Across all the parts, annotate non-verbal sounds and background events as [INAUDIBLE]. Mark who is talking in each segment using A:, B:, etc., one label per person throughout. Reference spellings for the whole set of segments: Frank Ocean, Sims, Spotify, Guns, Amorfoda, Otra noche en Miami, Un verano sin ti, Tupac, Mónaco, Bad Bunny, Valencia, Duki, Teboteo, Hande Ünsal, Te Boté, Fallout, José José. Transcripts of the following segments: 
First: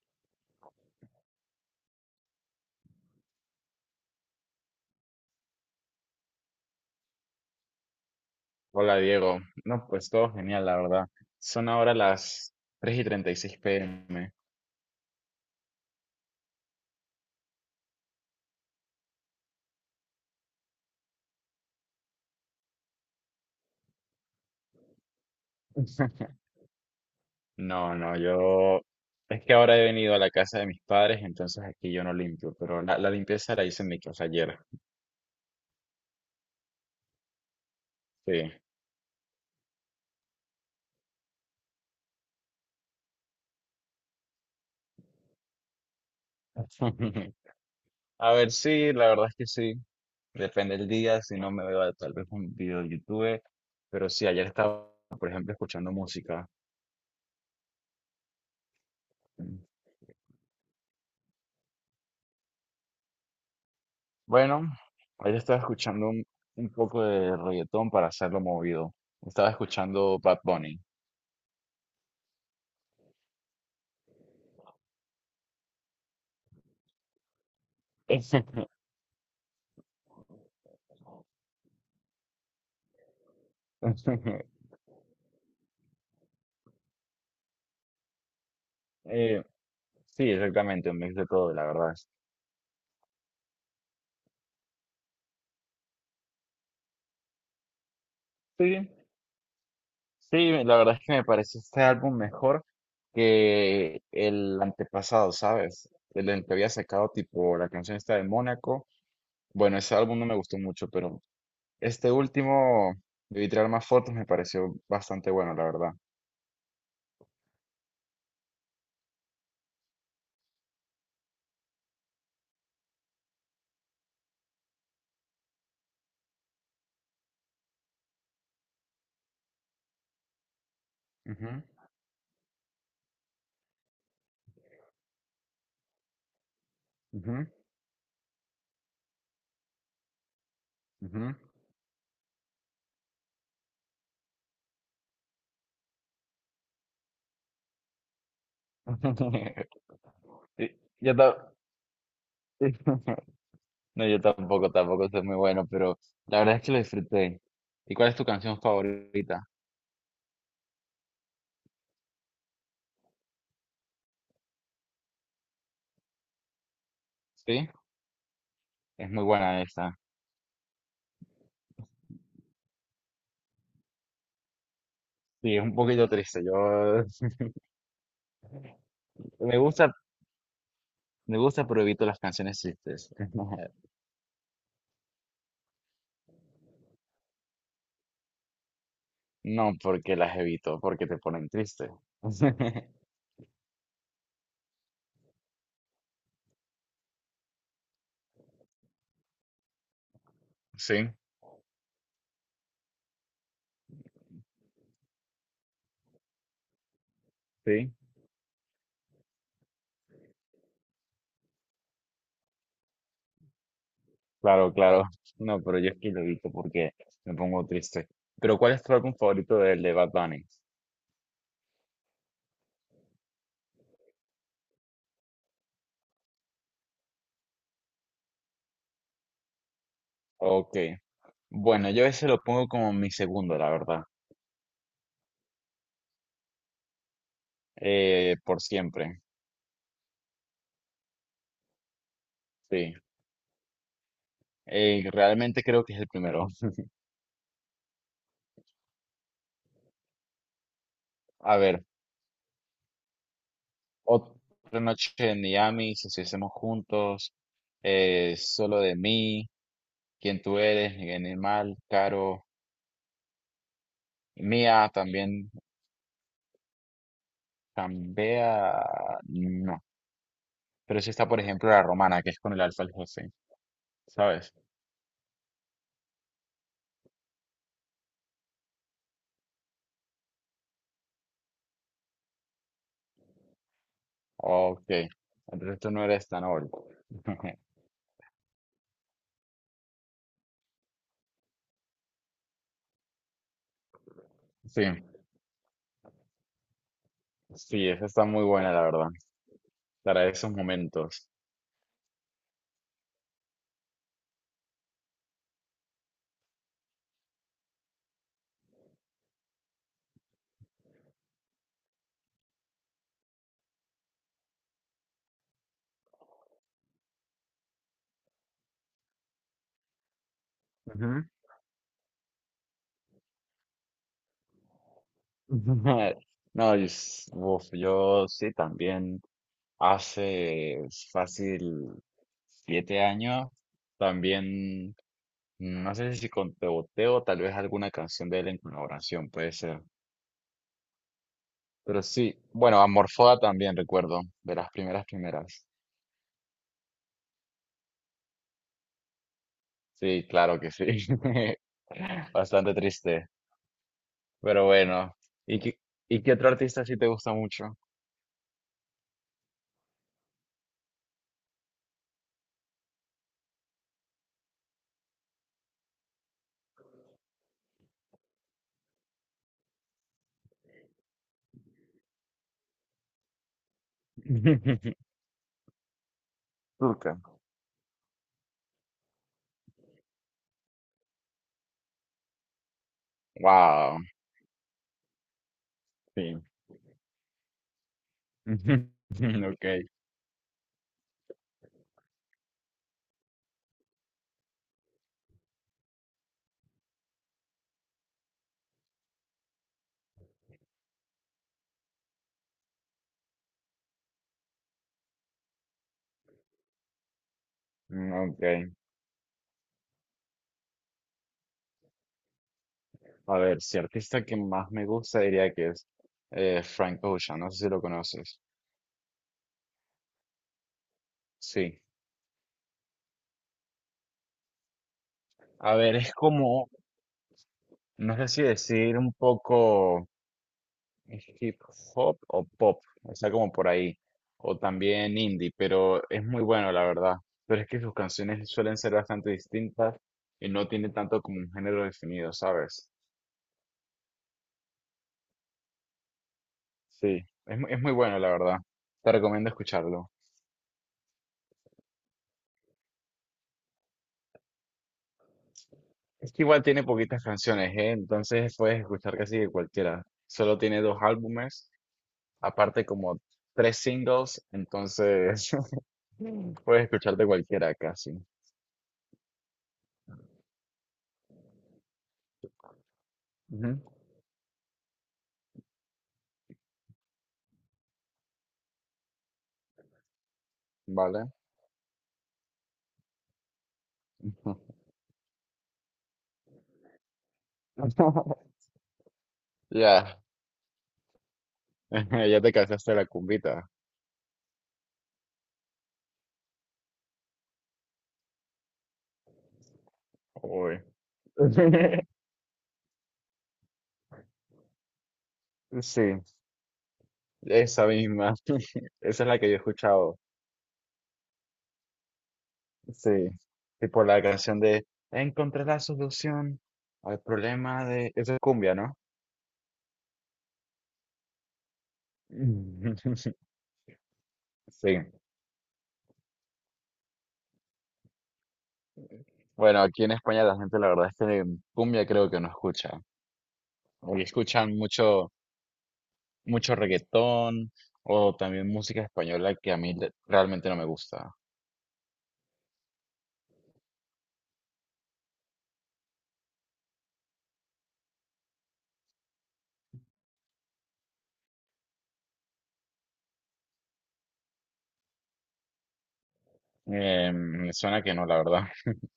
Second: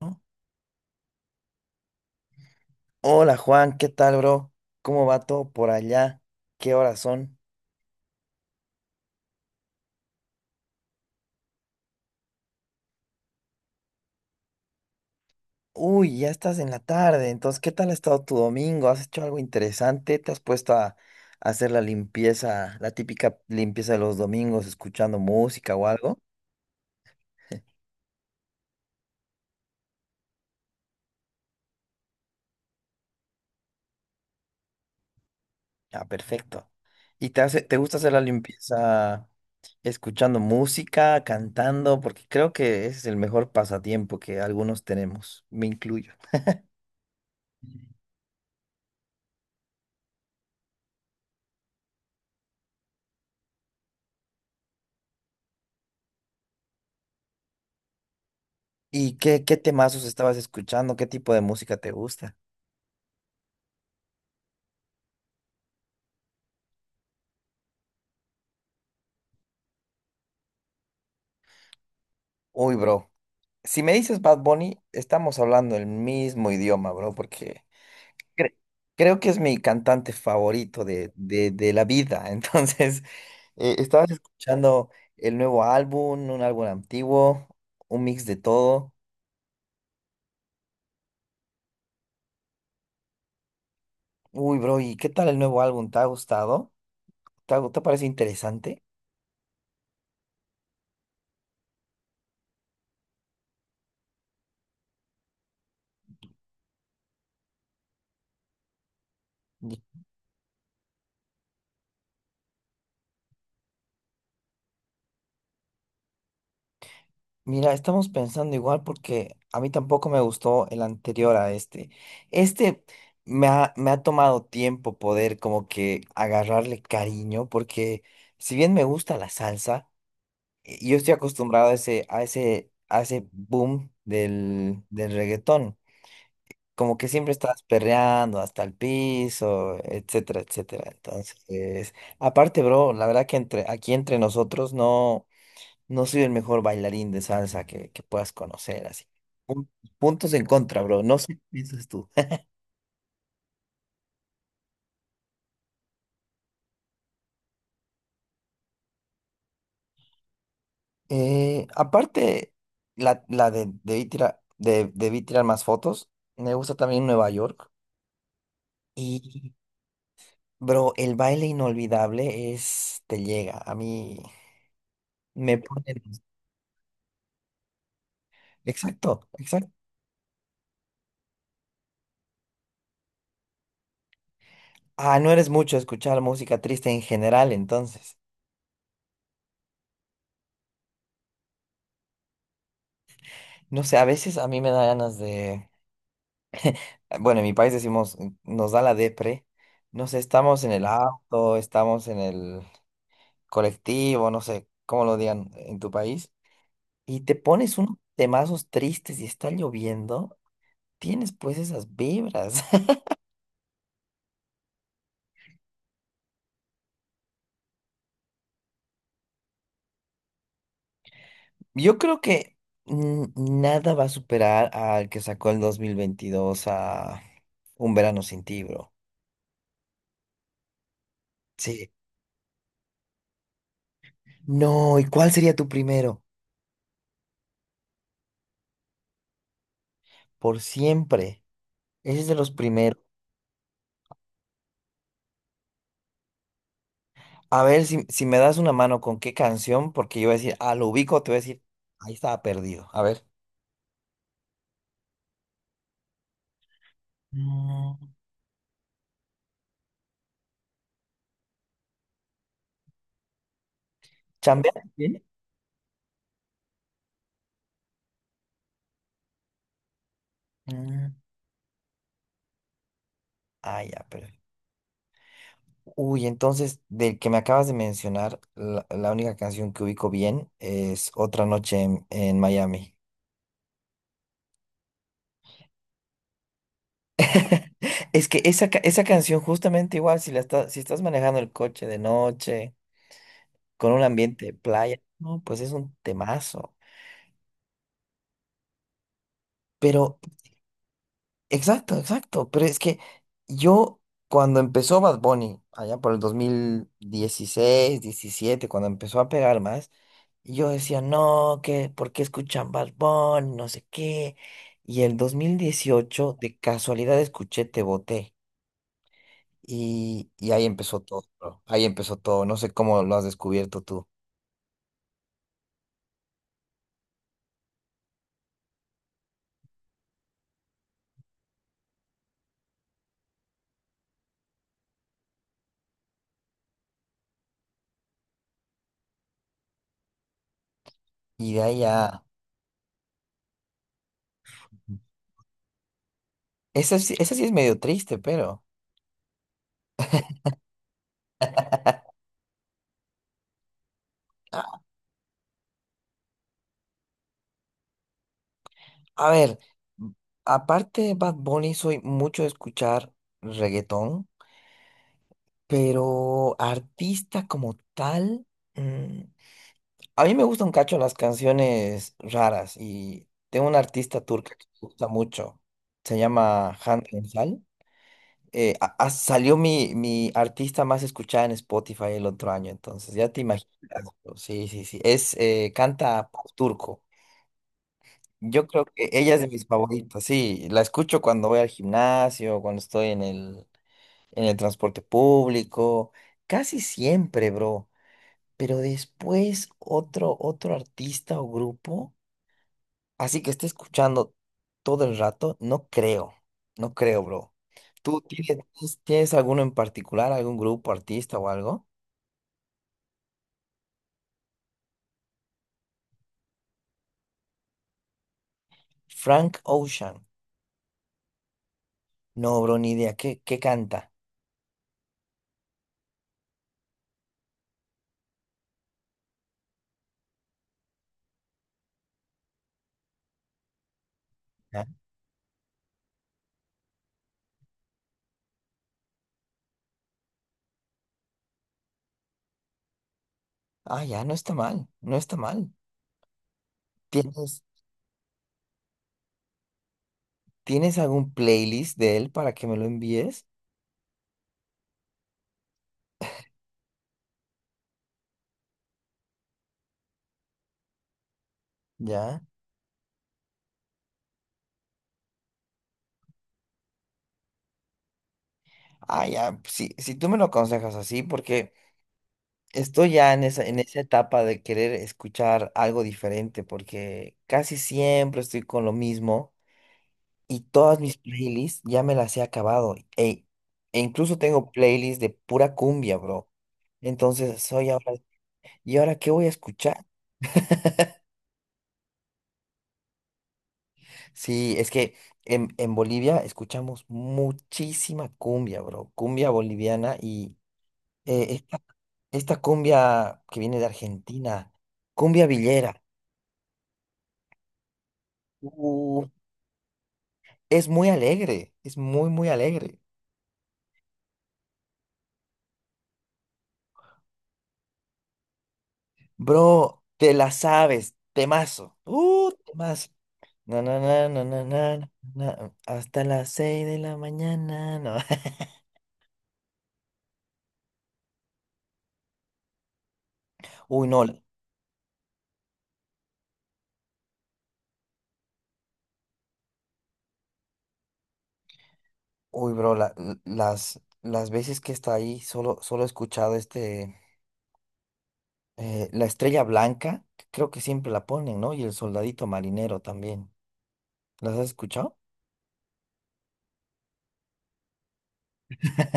A: ¿No? Hola Juan, ¿qué tal, bro? ¿Cómo va todo por allá? ¿Qué horas son?
B: Hola Diego, no, pues todo genial, la verdad. Son ahora las tres y 36 pm.
A: Uy, ya estás en la tarde, entonces, ¿qué tal ha estado tu domingo? ¿Has hecho algo interesante? ¿Te has puesto a hacer la limpieza, la típica limpieza de los domingos, escuchando música o algo?
B: [LAUGHS] No, no, yo... Es que ahora he venido a la casa de mis padres, entonces aquí yo no limpio, pero la limpieza la hice en mi casa ayer.
A: Ah, perfecto. ¿Y te gusta hacer la
B: Sí.
A: limpieza escuchando música, cantando? Porque creo que ese es el mejor pasatiempo que algunos tenemos, me incluyo.
B: [LAUGHS] A ver, sí, la verdad es que sí. Depende del día, si no me veo tal vez un video de YouTube, pero sí, ayer estaba, por ejemplo, escuchando música.
A: ¿Y qué temazos estabas escuchando? ¿Qué tipo de música te gusta?
B: Bueno, ayer estaba escuchando un poco de reggaetón para hacerlo movido. Estaba escuchando Bad Bunny.
A: Uy, bro. Si me dices Bad Bunny, estamos hablando el mismo idioma, bro, porque cre-
B: [LAUGHS]
A: creo que es mi cantante favorito de la vida. [LAUGHS] Entonces, estabas escuchando el nuevo álbum, un álbum antiguo, un mix de todo.
B: Eh, sí, exactamente, un mix de todo, la verdad.
A: Uy, bro, ¿y qué tal el nuevo álbum? ¿Te ha gustado? ¿ Te parece interesante?
B: Sí, sí, la verdad es que me parece este álbum mejor que el antepasado, ¿sabes? El del que había sacado tipo la canción esta de Mónaco. Bueno, ese álbum no me gustó mucho, pero este último, de tirar más fotos, me pareció bastante bueno, la verdad.
A: Mira, estamos pensando igual porque a mí tampoco me gustó el anterior a este. Este me ha tomado tiempo poder como que agarrarle cariño porque si bien me gusta la salsa, yo estoy
B: Ujú,
A: acostumbrado a ese boom del reggaetón. Como que siempre
B: ujú,
A: estás perreando hasta el piso, etcétera, etcétera.
B: ujú.
A: Entonces, aparte, bro, la verdad que aquí entre nosotros no. No soy el mejor bailarín de salsa que puedas conocer, así. Pun-
B: [LAUGHS]
A: Puntos en
B: Sí,
A: contra, bro.
B: Yo
A: No sé qué
B: ta-
A: piensas tú. [LAUGHS]
B: [LAUGHS] no, yo tampoco, tampoco soy muy bueno, pero la verdad es que lo disfruté. ¿Y cuál es tu canción favorita?
A: Aparte, la de debí tirar, debí tirar más fotos. Me gusta también Nueva
B: Sí,
A: York.
B: es muy
A: Y,
B: buena esa.
A: bro, el baile inolvidable es, te llega. A mí
B: Sí,
A: me
B: es un
A: pone...
B: poquito triste. Yo [LAUGHS]
A: Exacto,
B: me
A: exacto.
B: gusta, me gusta, pero evito las canciones tristes. [LAUGHS]
A: Ah, no eres mucho de escuchar música triste en general, entonces.
B: No porque las evito, porque te ponen triste. [LAUGHS]
A: No sé, a veces a mí me da ganas de... Bueno, en mi país decimos, nos da la depre. No sé, estamos en el
B: Sí,
A: auto, estamos en el colectivo, no sé cómo lo digan en tu país. Y te pones
B: sí,
A: unos temazos tristes y está lloviendo, tienes pues esas vibras. [LAUGHS]
B: claro, claro. No, pero yo es que lo evito porque me pongo triste. Pero ¿cuál es tu álbum favorito del de Bad Bunny?
A: Yo creo que mm, nada va a superar al que sacó el 2022, a Un verano sin ti, bro.
B: Ok. Bueno,
A: Sí.
B: yo ese lo pongo como mi segundo, la verdad.
A: No, ¿y cuál sería tu primero?
B: Por siempre,
A: Por siempre. Ese es de los
B: sí.
A: primeros.
B: Realmente creo que es el primero.
A: A ver si, si me das una mano con qué canción, porque yo voy a decir, ah, lo ubico, te voy a
B: A
A: decir,
B: ver,
A: ahí estaba perdido. A ver,
B: otra noche en Miami, si estuviésemos juntos,
A: Mm,
B: solo de mí, quién tú eres, animal, Caro,
A: ¿chambea?
B: mía
A: ¿Bien?
B: también cambia, no. Pero si
A: Mm,
B: está, por ejemplo, la romana, que es con el alfa el jefe,
A: Ah, ya, pero.
B: ¿sabes?
A: Uy, entonces, del que me acabas de mencionar, la única canción que ubico bien es Otra noche en Miami.
B: Ok, entonces tú no eres tan old.
A: [LAUGHS]
B: [LAUGHS]
A: Es que esa, esa canción, justamente igual, si estás manejando el coche de noche, con un ambiente de
B: Sí,
A: playa, no, pues es un temazo.
B: sí, esa está muy buena, la verdad,
A: Pero
B: para esos momentos.
A: exacto, exacto. Pero es que yo, cuando empezó Bad Bunny, allá por el 2016, 17, cuando empezó a pegar más, yo decía, no, que, ¿por qué escuchan Bad Bunny? No sé qué. Y el 2018 de casualidad, escuché Te Boté. Y ahí empezó todo, bro. Ahí empezó todo. No sé cómo lo has descubierto tú.
B: [LAUGHS] No, yo, uf, yo sí también hace fácil 7 años también, no sé si con Teboteo, tal vez alguna canción de él en colaboración, puede ser.
A: Y de ahí
B: Pero
A: ya.
B: sí, bueno, Amorfoda también recuerdo, de las primeras primeras.
A: Ese sí es medio triste, pero...
B: Sí, claro que sí. [LAUGHS]
A: [LAUGHS]
B: Bastante triste, pero bueno. ¿Y qué, y qué otro artista sí te gusta mucho?
A: A ver, aparte de Bad Bunny, soy mucho de escuchar reggaetón, pero artista como tal, mm, a mí me gustan un cacho las canciones raras y tengo una artista turca que me
B: [LAUGHS]
A: gusta mucho, se llama Hande
B: Turca.
A: Ünsal. Salió mi artista más escuchada en Spotify el otro año, entonces ya te imaginas.
B: Wow,
A: Sí, sí, sí. Es, canta
B: sí.
A: pop turco. Yo creo
B: [LAUGHS]
A: que ella es de mis
B: Ok.
A: favoritas, sí. La escucho cuando voy al gimnasio, cuando estoy en el transporte público, casi siempre, bro. Pero después otro artista o grupo, así que esté escuchando todo el rato, no creo, no creo, bro.
B: Mm,
A: ¿Tú
B: ok.
A: tienes alguno en particular, algún grupo, artista o algo?
B: A ver, si artista que más me gusta diría que es Frank Ocean, no sé si lo conoces.
A: Frank Ocean.
B: Sí.
A: No, bro, ni idea. ¿Qué, qué canta?
B: A ver, es como, no sé si decir un poco hip hop o pop, está como por ahí, o
A: ¿Ah?
B: también indie, pero es muy bueno, la verdad. Pero es que sus canciones suelen ser bastante distintas y no tiene tanto como un género definido, ¿sabes?
A: Ah, ya, no está mal, no está mal.
B: Sí, es,
A: ¿Tienes?
B: es muy bueno, la verdad. Te recomiendo escucharlo.
A: ¿Tienes algún playlist de él para que me lo envíes?
B: Es que igual tiene poquitas canciones, ¿eh? Entonces puedes escuchar casi de cualquiera. Solo tiene dos álbumes,
A: ¿Ya?
B: aparte como tres singles, entonces [LAUGHS] puedes escuchar de cualquiera casi.
A: Ah, ya, si, si tú me lo aconsejas así, porque estoy ya en
B: Ujú,
A: esa etapa de querer escuchar algo diferente, porque casi siempre estoy con lo mismo y todas mis
B: ¿vale?
A: playlists ya me las he acabado. E incluso tengo playlists de pura cumbia, bro. Entonces soy ahora,
B: [LAUGHS]
A: ¿y ahora qué voy a escuchar?
B: Ya, [LAUGHS] ya te cansaste de la cumbita.
A: Sí, es que en Bolivia escuchamos muchísima cumbia, bro, cumbia boliviana y
B: Uy.
A: eh,
B: [LAUGHS]
A: esta, esta cumbia que viene de Argentina, cumbia villera,
B: Sí, esa misma. [LAUGHS] Esa
A: uh,
B: es la que yo he escuchado.
A: es muy alegre, es muy, muy alegre.
B: Sí. Tipo la canción de Encontré la solución al problema de... Esa es cumbia, ¿no?
A: Bro, te la sabes, temazo, temazo.
B: [LAUGHS]
A: Na, na, na, na, na,
B: Sí,
A: na, na, hasta las 6 de la mañana, no.
B: bueno, aquí en España la gente la verdad es que cumbia creo que no escucha.
A: [LAUGHS] Uy,
B: O
A: no,
B: escuchan mucho, mucho reggaetón o también música española que a mí realmente no me gusta.
A: uy, bro, las veces que está ahí, solo, solo he escuchado este, la estrella blanca, que creo que siempre la ponen, ¿no? Y el soldadito marinero también. ¿Las has escuchado?
B: Me suena que no, la verdad. [LAUGHS]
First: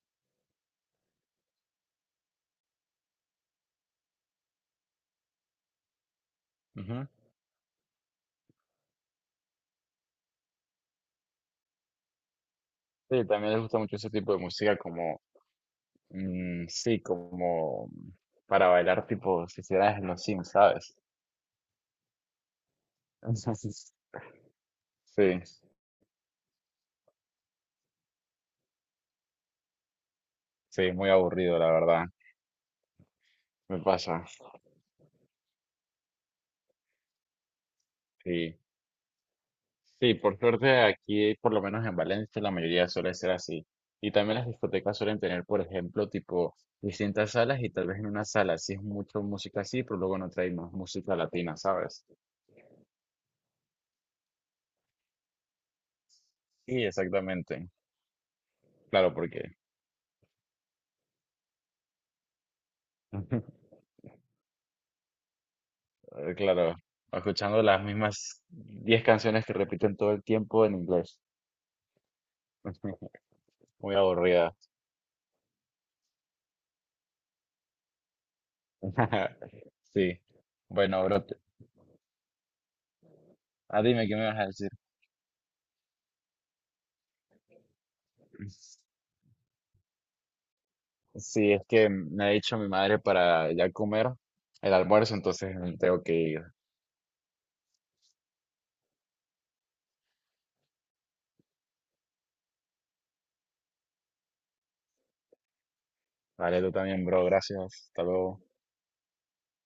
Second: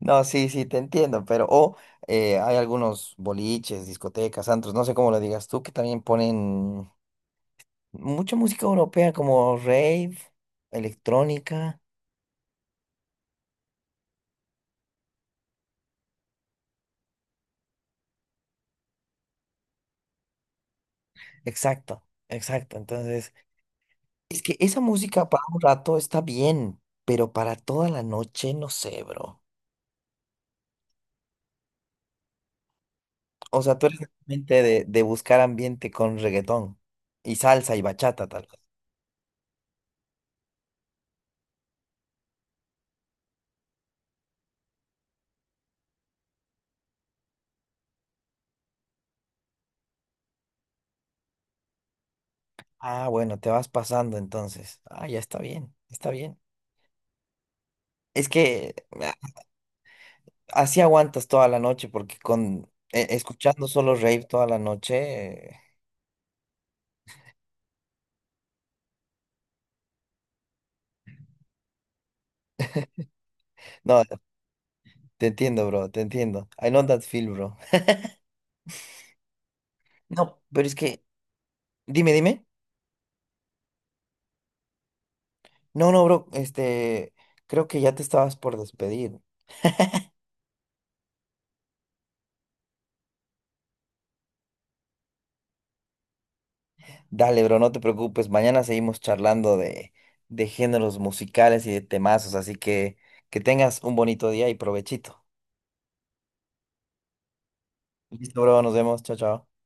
A: No, sí, sí, te entiendo, pero o hay algunos boliches, discotecas, antros, no sé cómo lo digas tú, que también ponen
B: Ujú.
A: mucha música europea como rave, electrónica.
B: Sí, también les gusta mucho ese tipo de música como, mm, sí, como para bailar tipo si hicieras en los Sims, ¿sabes?
A: Exacto, exacto. Entonces,
B: [LAUGHS]
A: es que esa música
B: Sí,
A: para un rato está bien, pero para toda la noche no sé, bro.
B: sí, muy aburrido, la verdad.
A: O sea,
B: Me
A: tú eres
B: pasa.
A: realmente de buscar ambiente con reggaetón y salsa y bachata, tal
B: Sí.
A: vez.
B: Sí, por suerte aquí, por lo menos en Valencia, la mayoría suele ser así. Y también las discotecas suelen tener, por ejemplo, tipo distintas salas y tal vez en una sala sí es mucho música así, pero luego no trae más música latina, ¿sabes?
A: Ah, bueno, te vas pasando entonces. Ah, ya está bien, está bien.
B: Sí, exactamente.
A: Es que
B: Claro, porque,
A: así aguantas toda la noche porque con escuchando
B: [LAUGHS]
A: solo rave toda la noche.
B: claro, escuchando las mismas 10 canciones que repiten todo el tiempo en inglés. [LAUGHS] Muy
A: No,
B: aburrida.
A: te entiendo, bro, te entiendo. I know that feel, bro.
B: [LAUGHS] Sí.
A: No, pero es que,
B: Bueno, bro,
A: dime, dime.
B: ah, dime qué me vas a
A: No, no, bro, este, creo que ya te estabas por
B: decir.
A: despedir.
B: Sí, es que me ha dicho mi madre para ya comer el almuerzo, entonces tengo que ir.
A: Dale, bro, no te preocupes. Mañana seguimos charlando de géneros musicales y de temazos, así que tengas un bonito día y provechito.
B: Vale, tú también, bro. Gracias. Hasta luego.
A: Listo, bro, nos vemos. Chao, chao.